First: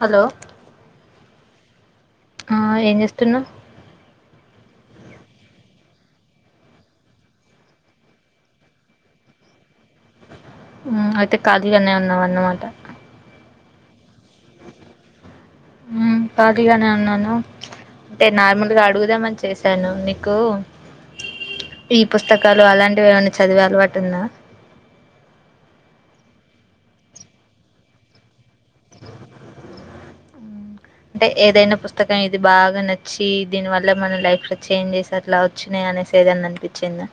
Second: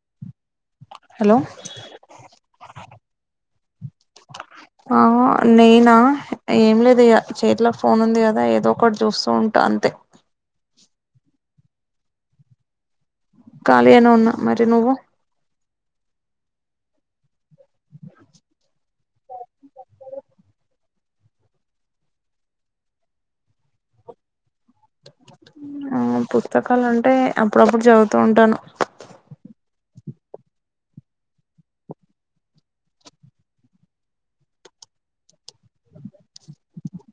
Hello hello ఆ ఏం చేస్తున్నావు ఆ నేనా ఏం లేదు ఇగ చేతిలో ఫోన్ ఉంది కదా ఏదో ఒకటి చూస్తూ ఉంటా అంతే ఉమ్ అయితే ఖాళీగానే ఉన్నావ అన్నమాట ఖాళీ అనే ఉన్నా మరి నువ్వు మ్ కాళీగానే ఉన్నాను అంటే నార్మల్గా అడుగుదామని చేశాను నీకు ఈ పుస్తకాలు అలాంటివి ఏమైనా చదివే అలవాటు ఉందా ఆ పుస్తకాలు అంటే అప్పుడప్పుడు చదువుతూ ఉంటాను టే ఏదైనా పుస్తకం ఇది బాగా నచ్చి దీని వల్ల మన లైఫ్ లో చేంజెస్ అట్లా వచ్చినాయ ఐతే ఏదన్న అన్పిచిందా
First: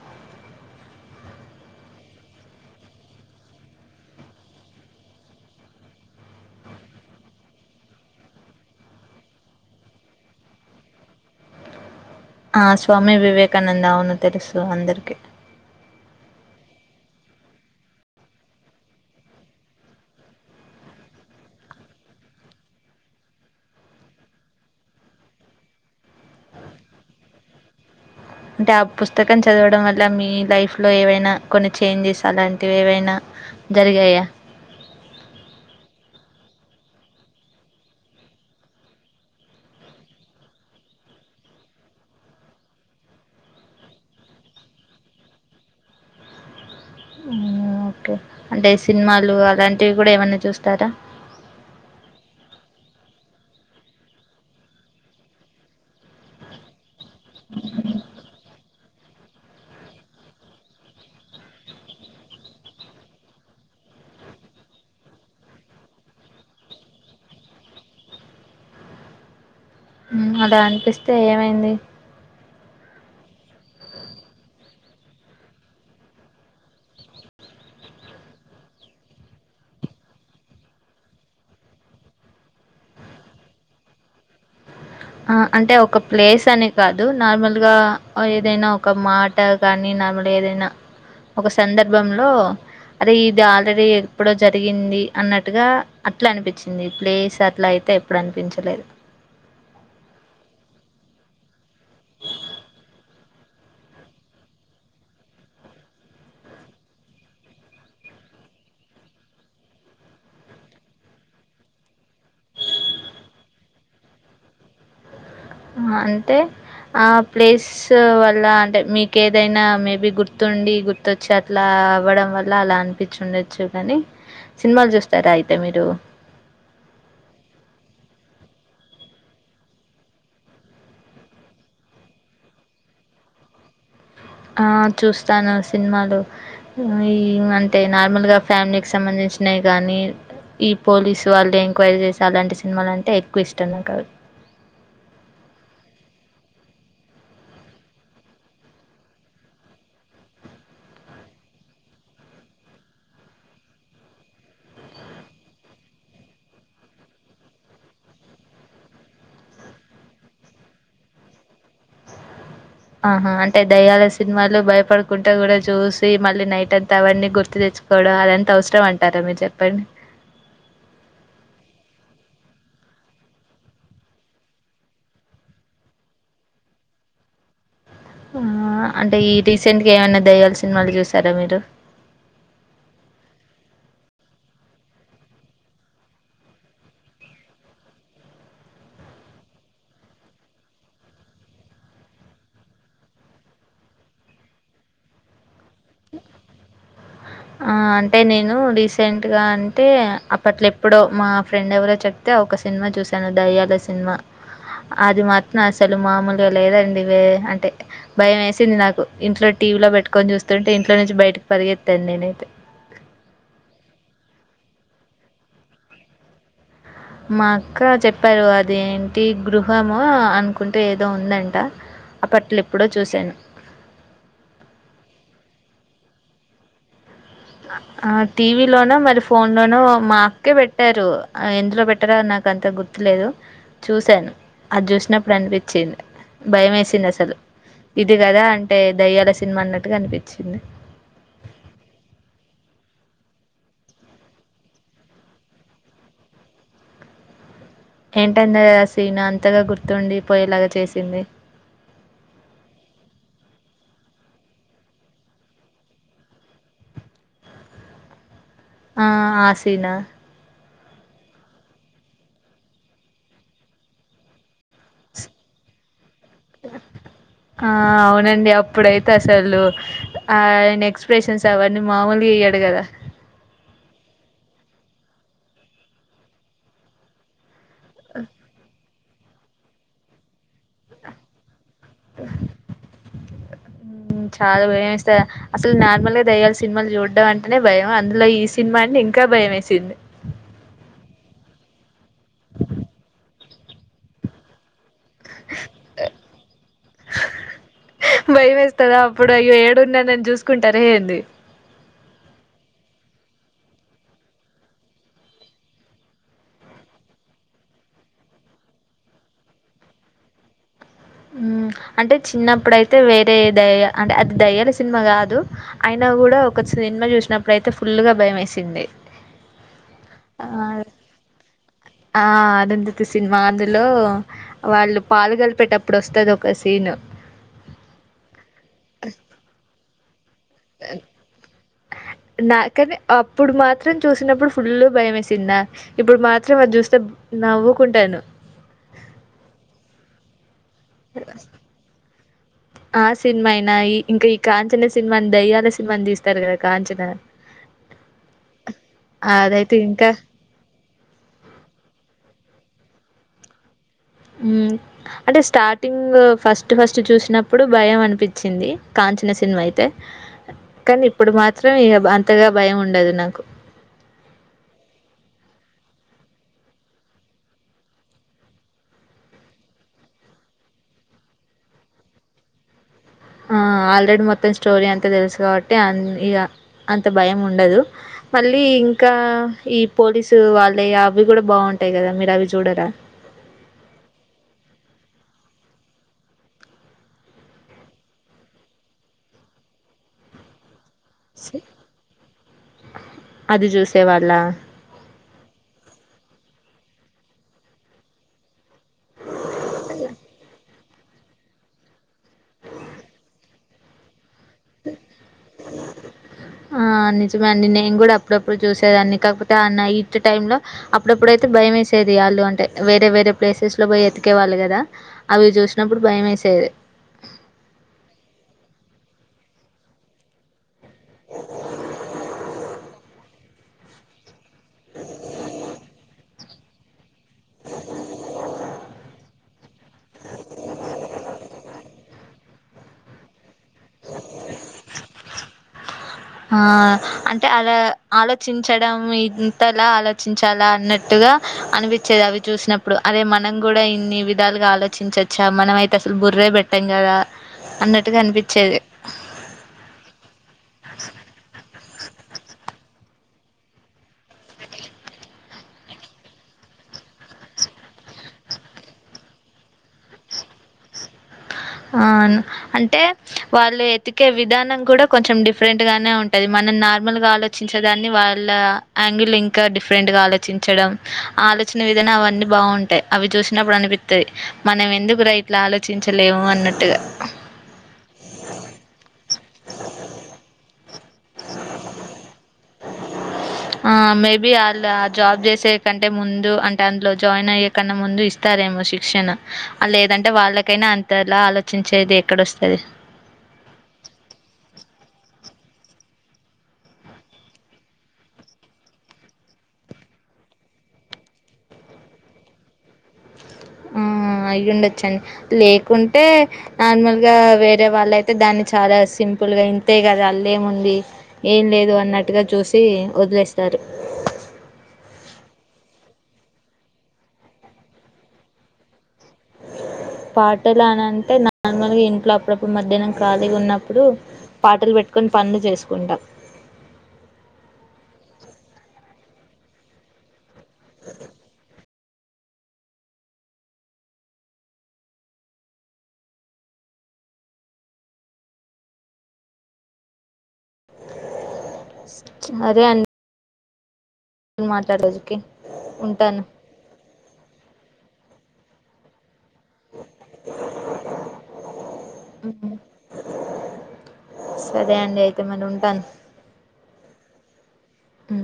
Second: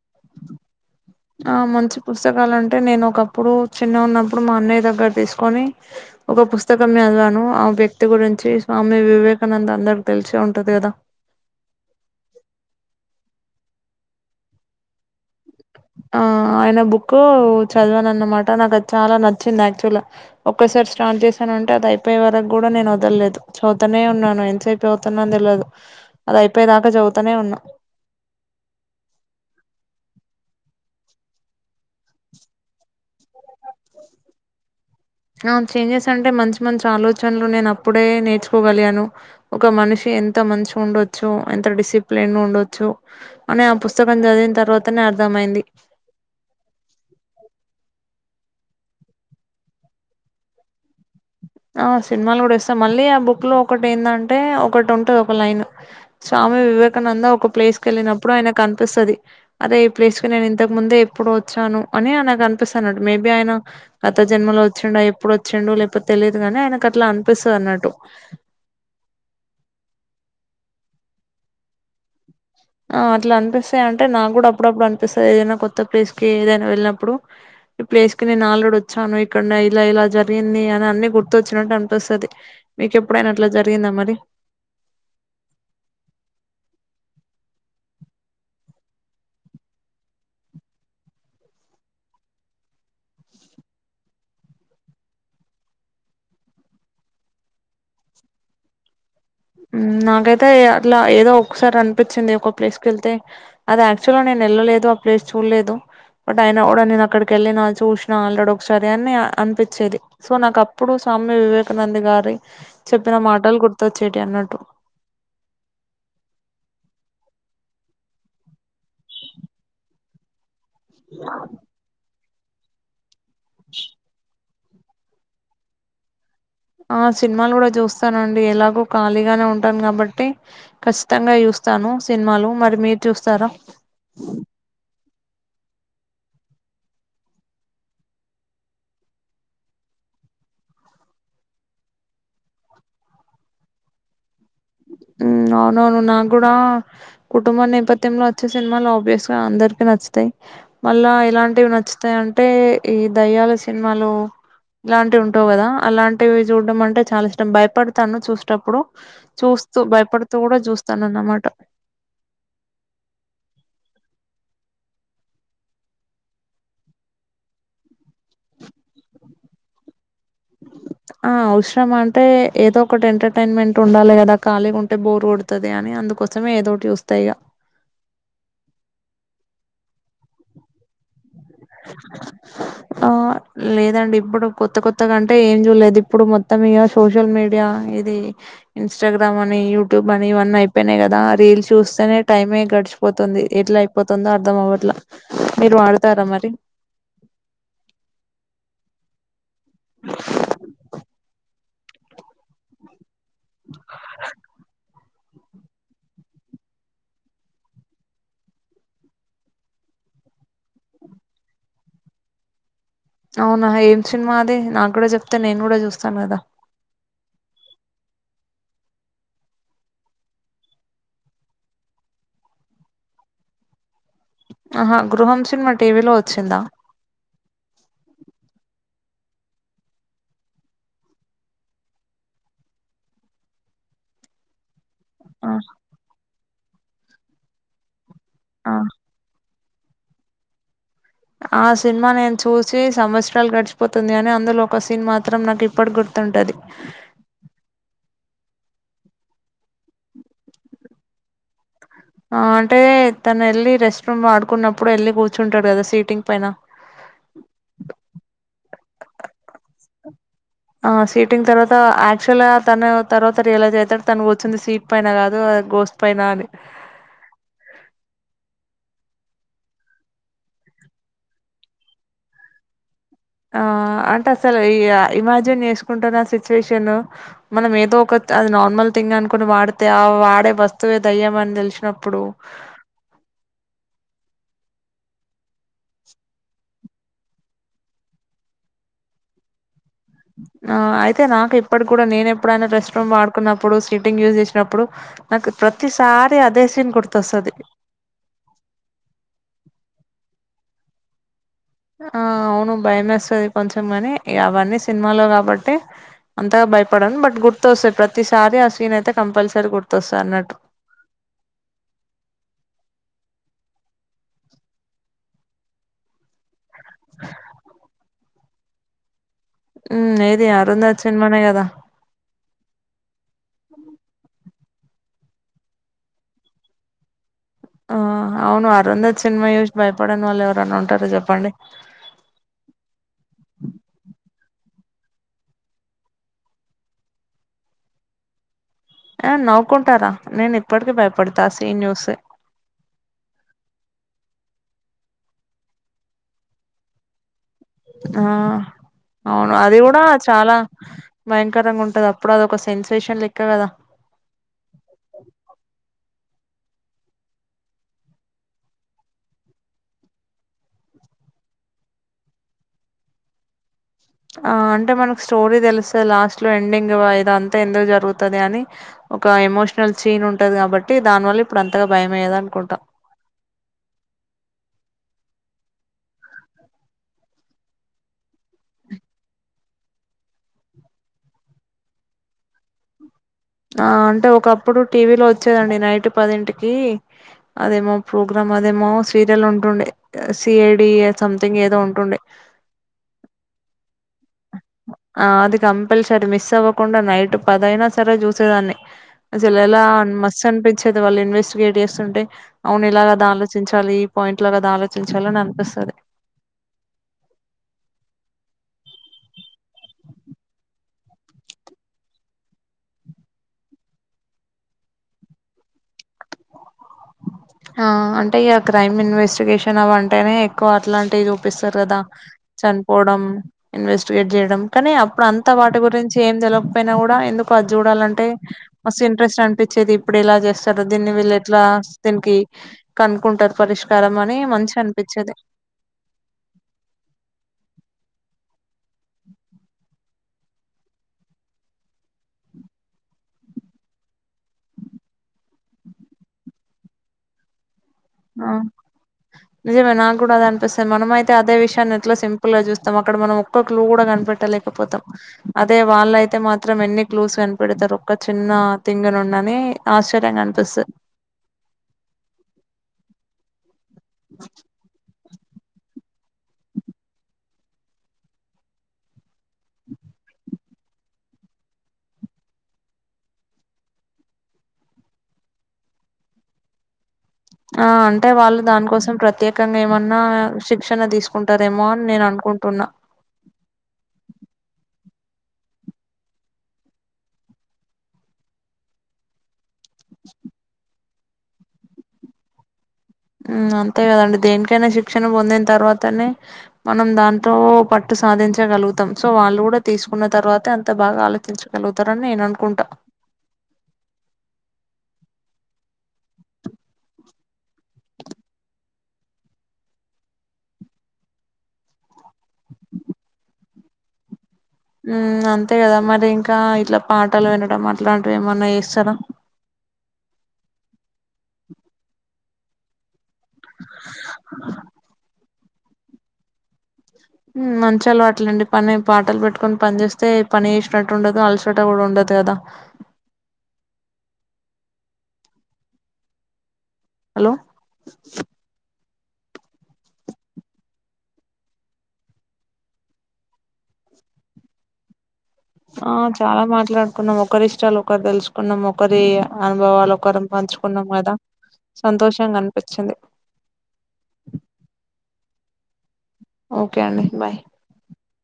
ఆ మంచి పుస్తకాలు అంటే నేను ఒకప్పుడు చిన్న ఉన్నప్పుడు మా అన్నయ్య దగ్గర తీసుకొని ఒక పుస్తకందివాను ఆ వ్యక్తి గురించి స్వామి వివేకానంద అందరి తెలిసి ఉంటది కదా ఆ స్వామి వివేకానంద్ అవును తెలుసు అందరికిీ ఆ ఆయన బుక్ చదివాను అన్నమాట నాకుది చాలా నచ్చింది యాక్చువల్ గా ఒక్కసారి స్టార్ట్ చేశాను అంటే అది అయిపోయ వరకు కూడా నేను వదలేదు చూద్దనే ఉన్నాను ఎంతసైపు అవుతున్నా అని తెలిదు అది అయిపో చెప్పేదాకా చదువుతానే ఉన్నా అంటే ఆ పుస్తకం చదవడం వల్ల మీ లైఫ్ లో ఏవైనా కొన్ని చేంజెస్ అలాంటివి ఏవైనా జరిగాయా ఆ చేంజెస్ అంటే మంచి మంచి ఆలోచనలు నేను అప్పుడే నేర్చుకోగలిగాను ఒక మనిషి ఎంత మంచి ఉండొచ్చు ఎంత డిసిప్లిన్ ఉండొచ్చు అని ఆ పుస్తకం చదివిన తర్వాతనే అర్థమైంది ఓకే అంటే సినిమాలు అలాంటివి కూడా ఏమన్నా చూస్తారా ఆ సినిమాలు కూడా ఇస్తాం మళ్ళీ ఆ బుక్ లో ఒకటి ఏందంటే ఒకటి ఉంటది ఒక లైన్ స్వామి వివేకానంద ఒక ప్లేస్ క వెళ్ళినప్పుడు ఆయన క అనిపిస్తుంది అదే ఈ ప్లేస్ కి నేను ఇంతకు ముందే ఎప్పుడు వచ్చాను అని నాకు అనిపిస్తున్నట్టు మేబి ఆయన గత జన్మలో వచ్చిండు ఎప్పుడు వచ్చాండు లేకపోతే తెలియదు కాగానీ ఆయనకు అట్లా అనిపిస్తుంది అన్నట్టు అలా అనిపిస్తే ఏమైంది ఆ అట్లా అనిపిస్తాయి అంటే నాకు కూడా అప్పుడప్పుడు అనిపిస్తంది ఏదైనా కొత్త ప్లేస్ కి ఏదైనా వెళ్ళినప్పుడు ఈ ప్లేస్ కి నేను ఆల్డు వచ్చాను ఇక్కడ ఇలా ఇలా జరిగింది అని అన్న గుర్తొచ్చినట్టు అనిపిస్తుది మీకెప్పుడైనా అట్లా జరిగిందా మరి ఆ అంటే ఒక ప్లేస్ అని కాదు నార్మల్ గా ఏదైనా ఒక మాట కాని ఏదైనా ఒక సందర్భంలో అరే ఇది ఆల్రెడీ ఎప్పుడో జరిగింది అన్నట్టుగా అట్లా అనిపించింది ప్లేస్ అట్లా అయితే అే ఎప్పుడు అనిపించలేదు నాకైతే అట్లా ఏదో ఒకసారి అనిపించింది ఒక ప్లేస్ క వెళ్తే అది యాక్చువల్గా నేను తెళ్లలేదు ఆ ప్లేస్ చూడలేదు బట్ అయిన కూడా నేను అక్కడికి వెళ్ళిన చూసినా ఆలడ ఒకసారి అని అనిపించేది సో నాకు అప్పుడు స్వామి వివేకానంద గారి చెప్పిన మాటలు గుర్తొచ్చేటి అన్నట్టు అంటే ఆ ప్లేస్ వల్ల అంటే మీకు ఏదైనా మేబి గుర్ గుతుండి గుర్తొచ్చి అట్లా అవ్వడం వల్ల అలా అనిపించిండచ్చు కానీ సినిమాలు చూస్తారా అయితే మీరు ఆ సినిమాలు కూడా చూస్తానండి ఎలాగూ ఖాళీగానే ఉంటాను కాబట్టి ఖచ్చితంగా చూ స్తాను సినిమాలు మరి మీరు చూస్తారా ఆ చూస్తాను సినిమాలు ఈ అంటే నార్మల్ గా ఫ్యామిలీకి సంబంధించి వచ్చినాయి కానీ ఈ పోలీసు వాళ్ళు ఎంక్వైరీ చేసిే అలాంటి సినిమాలుంటే ఎక్కువ ఇష్టం నా కా అవునవును నా కూడా కుటుంబ నేపథ్యంలో వచ్చే సినిమాలు ఆబ్వియస్ గా అందరు చెపి నచ్చుతాయి మళ్ళా ఇలాంటివి నచ్చుతాయి అంటే ఈ దయ్యాల సినిమాలు ఇలాంటివి ఉంటవ్ కదా అలాంటివి చూడ్డం అంటే చాలా ఇష్టం. భయపడ్తాను చూసేప్పుడు చూస్ స్తూ భయపడుతూ గుడా చూస్తానన్నమాట. ఆహా అంటే దయ్యాల సినిమాలు భయపడుకుంట గుడా చూసి మళ్ళీ నైట్ అంతా అవన్నీ గుర్తు తెచ్ చ్చుకోడం అదంత అవసరం అంటారా మీరు చెప్పండి. ఆ అవసరం అంటే ఏదో ఒకటి ఎంటర్టైన్మెంట్ ఉండాలె గదా ఖాళీగుంటే బోర్ కొడుతది అని అ అందుకోసమే ఏదోటి చూస్తా ఇగ ఆ అంటే ఈ రీసెంట్గా ఏమైన్న దయ్యాల్ సినిమాల్ చూస్ ఆ లేదండి ఇప్పుడు కొత్త కొత్తగా అంటే ఏం చూడ్లేదు ఇప్పుడు మొత్తం ఇగ సోషల్ మీడియా ఇది ఇంస్టాగ్రామ్ అని యూట్యూబ్ అని ఇవన్నీ అయిపోయినై గదా రీల్ చూస్తేనే టైమే గడిచిపోతుంది. ఎట్లా అయిపోతుందో అర్ధం అవ్వట్ల మీరు వాడతారా మరి ఆ అంటే నేను రీసెంట్గా అన్ టే అప్పట్లో ఎప్పుడో మా ఫ్రెండ్ ఎవరో చెప్తే ఒక సినిమా చూస్ సాను దయ్యాల సినిమా అది మాత్రం అసలు మామూలుగా లేదండి వే అంటే భయం వేసింది నాకు ఇంట్లో టీవీలో పెట్టుకోన్ చూస్తుంటే ఇంట్లో నుంచి బయటకి పరిగెత్తాన్ నేనైతే అవునా ఏం సినిమా అది నాకు గుడా చెప్తే నేను కూడా చూస్తాను కదా మా అక్క చెప్పారు అది ఏంటి గృహము అనుకుంట ఏదో ఉందంట. అప్పట్లెప్పుడో చూశాను. అహ గృహం సినిమా టీవీలో వచ్చిందా? ఆ టీవీలోనో మరి ఫోన్లోనో మా అక్కే పెట్టారు ఎందులో పెట్టారో నాక్ కంత గుర్తులేదు చూశాను. అది చూసినప్పుడు ఆ అనిపిచ్చింది భయం ఏసింది అసలు ఇది గదా ఆ. అంటే దయ్యాల సినిమా అన్నట్టు అనిపిచ్చింది. ఆ సిన్మా నేన్ చూసి సంవత్సరాల్ గడిచిపోతుంది గని అందులో ఒక సీన్ మాత్రం నాక్ ఇప్పటిక్ గుర్ ర్తుంటది. ఏంటంద ఆ సీన్ అంతగ గుర్తుండిపోయేలాగా చేసింది ఆ అంటే తనెల్లి రెస్ట్ రూమ్ వాడుకున్నప్పుడు వెళ్ళి కూర్చుంటడు కదా సీటింగ్ పైన ఆ ఆ సినా ఆ సీటింగ్ తర్వాత యాక్చువల్గా తను తర్వాత రియలైజ్ అయితడు తను కూర్చుంది సీట్ పైన కాదు గోస్ ఆ అవునండి. అప్పుడై తే అసలు ఆ ఆయన ఎక్స్ప్రెషన్స్ అవన్నీ మామూల్గా ఇయ్యడు కదా ఆ అంటే అసలు ఈ ఇమాజిన్ చేస్కుంటున్న సిచ్యువేషన్ మనం ఏదో ఒక అది నార్మల్ థింగ్ అనుకొని వాడితే ఆ వాడే వస్తువే దయ్యమన్ తెలి నప్పుడు చాలా భయమేస్త అసల్ నార్మల్గా దయ్యాల సినిమాల్ చూడ్డం అంటేనే భయం అందులో ఈ సినిమా అంటే ఇంకా భయమేసింది. ఆ అయితే నాకిప్పట్ గుడా నేనెప్పుడైనా రెస్ట్ రూమ్ వాడుకున్నప్పుడు సీటింగ్ యూజ్ చేసినప్పుడు నాకు ప్రతిసారి అదే సీన్ గుర్తొస్తది. భయమేస్తదా అప్పుడు అయ్యో ఏడున్న నేన్ చూస్కుంటరా ఏంది ఆ అవును భయమేస్తది కొంచం గనీ ఇగ అవన్నీ సినిమాలో కాబట్టి అంతగా భయపడన్ బట్ గుర్తొస్తయి ప్రతిసారి ఆ సీన్ అయితే కంపల్సరీ గుర్తొస్తద్ అన్నట్టు. అంటే చిన్నప్పుడైతే వేరే దయ అంటే అది దయ్యాల సినిమా కాదు అయినా గుడా సినిమా చూసినప్పుడైతే ఫుల్గా భయమేసింది. మ్ ఏది అరుంధ సిన్మానే గదా ఆ అదంతతి సినిమా అందులో వాళ్ళు పాలుగలిపేటప్పుడు వస్తది ఒక సీన్ ఆ అవును అరందజ సినిమా ోజ్ భయపడ్ నాకని అప్పుడు మాత్రం చూసినప్పుడు ఫుల్ భయమేసింద ఇప్పుడు మాత్రం అది చూస్తే నవ్వుకుంటాను ఆ నవకుంటారా నేని ఆ సినిమా అయినా ఇంకా కాంచన సినిమా అని దయ్యాల సినిమా అని తీస్తారు కదా కాంచనా ఆ అవును అది అదైతే కూడా ఇంకా చాలా భయంకరంగా ఉంటది అప్పుడు అద ఒక సెన్సేషన్ లెక్క కదా మ్ అంటే స్టార్టింగ్ ఫస్ట్ ఫస్ట్ చూసినప్పుడు భయం అనిపించింది కాంచిన సినిమా అయితే కానీ ఇప్పుడు మాత్రే ఇగ అంతగా భయం ఉండదు నాకు ఆ అంటే మనకు స్టోరీ తెలుస లాస్ట్ లో ఎండింగ్ ఇద అంతా ఎందుకు జరుగుతుది అని ఒక ఎమోషనల్ సీన్ ఉంటది కాబట్టి దాని వల్ల ఇప్పుడు అంతగా భయం అయ్యేద అనుకుంటాం ఆ ఆల్రెడీ మొత్తం స్టోరీ అంత తెలుసు కాబట్టి ఆన్ ఇగ అంత భయం ఉండదు మళ్ళీ ఇంకా ఈ పోలీసు వాళ్ళే అవి కూడా బాగుంటాయి కదా మీరు అవి చూడరా ఆ అంటే ఒకప్పుడు టీవీ లో వచ్చేదండి నైట్ పదింటికి అదేమో ప్రోగ్రామ్ మదమో సీరియల్ ఉంటుండే సిఐ డి సి సంథంగ్ ఏదో ఉంటుండే స్తేవాళ ఆ అది కంపల్సరీ మిస్ అవ్వకుండా నైట్ పదైనా సరే చూసేదాన్ని సలలా మస్న్ పోయి వచ్చేతే వాళ్ళు ఇన్వెస్టిగేట్ చేస్తుంటే అవును ఇలాగా ఆలోచించాలి పాయింట్ లో కదా ఆలోచించాలని అనిపిస్తది ఆ నిజమే అండి నేను కూడా అప్పుడప్పుడు చూసేదాన్ని కాకపోతే అ నైటు టైం లో అప్పుడప్పుడైతే భయం వేసేది వాళ్ు అంటే వేరే వేరే ప్లేసెస్ లో పోయ ఒకేవాళ్ళు కదా అవి చూసినప్పుడు భయం వేసేది ఆ అంటే ఇగ క్రైమ్ ఇన్వెస్టిగేషన్ అవ అంటేనే ఎక్కువ అట్లాంటివి చూపిస్తారు కదా చనిపోవడం ఇన్వెస్టిగేట్ చేయడం కానీ అప్పుడు అంతా వాటి గురించి ఏం తెలవకపోయినా కూడా డా ఎందుకొ అది చూడాలంటే మస్తు ఇంట్రెస్ట్ అనిపించేది ఇప్పుడు ఇలా చేస్తారు దీన్ని వీళ్ళు ఎట్లా దీనికి కనుక్కుంటారు పరిష్కారం అని మంచి అనిపించేది హ అంటే అలా ఆలోచించడం ఇంతలా ఆలోచించాలా అన్నట్టుగా ర అనిపించేది అవి చూసినప్పుడు అదే మనం కూడా ఇన్ని విధాలుగా ఆలోచించచ్చా మనం అయితే అసలు గుర్రే పెట్టాం కదా అన్నట్టు ఆ నిజమే నాకు కూడా అద అనిపిస్తయి మనమ అయితే అదే విషయాన్ని ఇట్లా సింపుల్ గా చూస్తాం అక్కడ మనం ఒక్కొ కలు కూడా కనిపెట్టలేకపోతాం అదే వాళ్ళ అయితే మాత్రం ఎన్ని ్లూస్ కనిపెడతారు ఒక చిన్న తింగ నుంని ఆశ్చర్యంగా కనిపిస్తుంది అవును అంటే వాళ్ళు ఎతికే విధానం కూడా కొంచెం డిఫరెంట్ గానే ఉంటది మనం నార్మల్ గా ఆలోచించేదాన్ని వాళ్ళ ంగిల్ ఇంకా డిఫరెంట్ ఆలోచించడం ఆలోచన విధనా అవన్నీ బావుంటాయి అవి చూసినప్పుడు అనిపిస్తది మనం ఎందు [unintelligible] ఇట్లా ఆలోచించలేము అన్నట్టుగా ఆ అంటే వాళ్ళు దానికోసం ప్రత్యేకంగా ఏమన్నా శిక్ష న తీసుకుంటారేమో అని నేను అనుకుంటున్నా ఆ మేబీ ఆళ్ళు ఆ జాబ్ చేసే కంటే ముందు అంటే అందులో జాయిన్ అయ్యేకన్న ముందు ఇస్తారేమో శిక్షణ ఆ లేదంటే వాళ్ళకైనా అంతేలా ఆలోచించేది ఎక్కడొస్తది ఉమ్ అంతే కదండి దేనికైనా శిక్షణ పొందిన తర్వాతనే మనం దాంతో పట్టు సాధించగలుగుతాం సో వాళ్ళు కూడా తీసుకున్న తర్వాతే అంత బాగా ఆలోచించగలుగుతారని నేను అనుకుంటా ఉమ్ ఆ అయ్యుండొచ్చు లేకుంటే నార్మల్గా వేరే వాళ్ళయితే దాన్ని చాలా సిం సింపుల్గా ఇంతే కద అల్ ఏముంది ఏం లేదు అన్నట్టుగా చూసి వదిలేస్తారు. ఉమ్ అంతే కదా మరి ఇంకా ఇట్లా పాటాలు వినడం అట్లాంటిం ఏమన్నా చేస్తారా పాటలు అని అంటే నార్మల్గా ఇంట్లో అప్పుడప్పుడు మధ్యాహ్నం ఖాళీగా ఉన్నప్పుడు పాటలు పెట్టుకొని పనులు చేసుకుంటా మంచలవాటలండి పని పాటలు పెట్టుకొని పని చేస్తే పని చేసినట్టు ఉండదు అలసిన ఇడ ఉండది అదా హలో అదే అం అను మాట్లాడజుకి ఆ చాలా మాట్లాడుకున్నాం ఒకరి ఇష్టాలు ఒకరు తెలుసుకున్నాం ఒకరి అనుభవాలు ఒకరం పంచుకున్నాం కదా సంతోషంగా హ్మ్. అనిపించింది సరే అండి అయితే మరి ఉంటాను. ఓకే అండి బాయ్ అ